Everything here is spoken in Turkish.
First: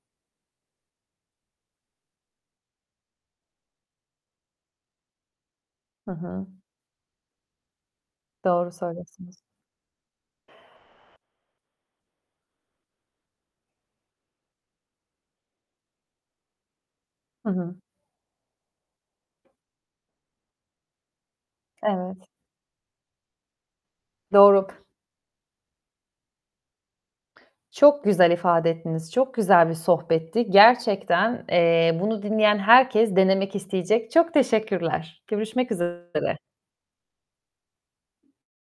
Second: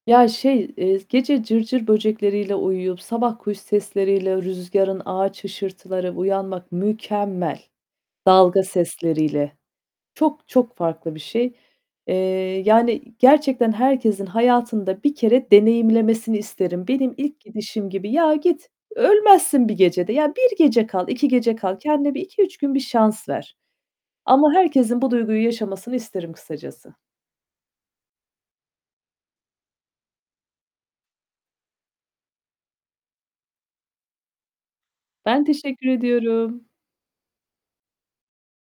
Ya, şey, eee, gece cırcır böcekleriyle uyuyup, sabah kuş sesleri ile rüzgârın ağaç Hı hışırtıları hı. uyanmak mükemmel. Dalga Doğru söylüyorsunuz. sesleriyle... Çok, çok farklı bir şey. Eee, yani gerçekten herkesin hayatında 1 kere deneyimlemesini isterim. Benim ilk Hı hı. gidişim gibi. Ya, git, ölmezsin 1 gecede. Ya, 1 gece kal, 2 gece kal. Kendine Evet. bir 2-3 gün bir şans ver ama Doğru k herkesin bu duyguyu yaşamasını isterim kısacası. Çok güzel ifade ettiniz, çok güzel bir sohbetti. Gerçekten, eee, bunu dinleyen herkes denemek isteyecek. Çok teşekkürler. Ben Görüşmek teşekkür üzere. ediyorum.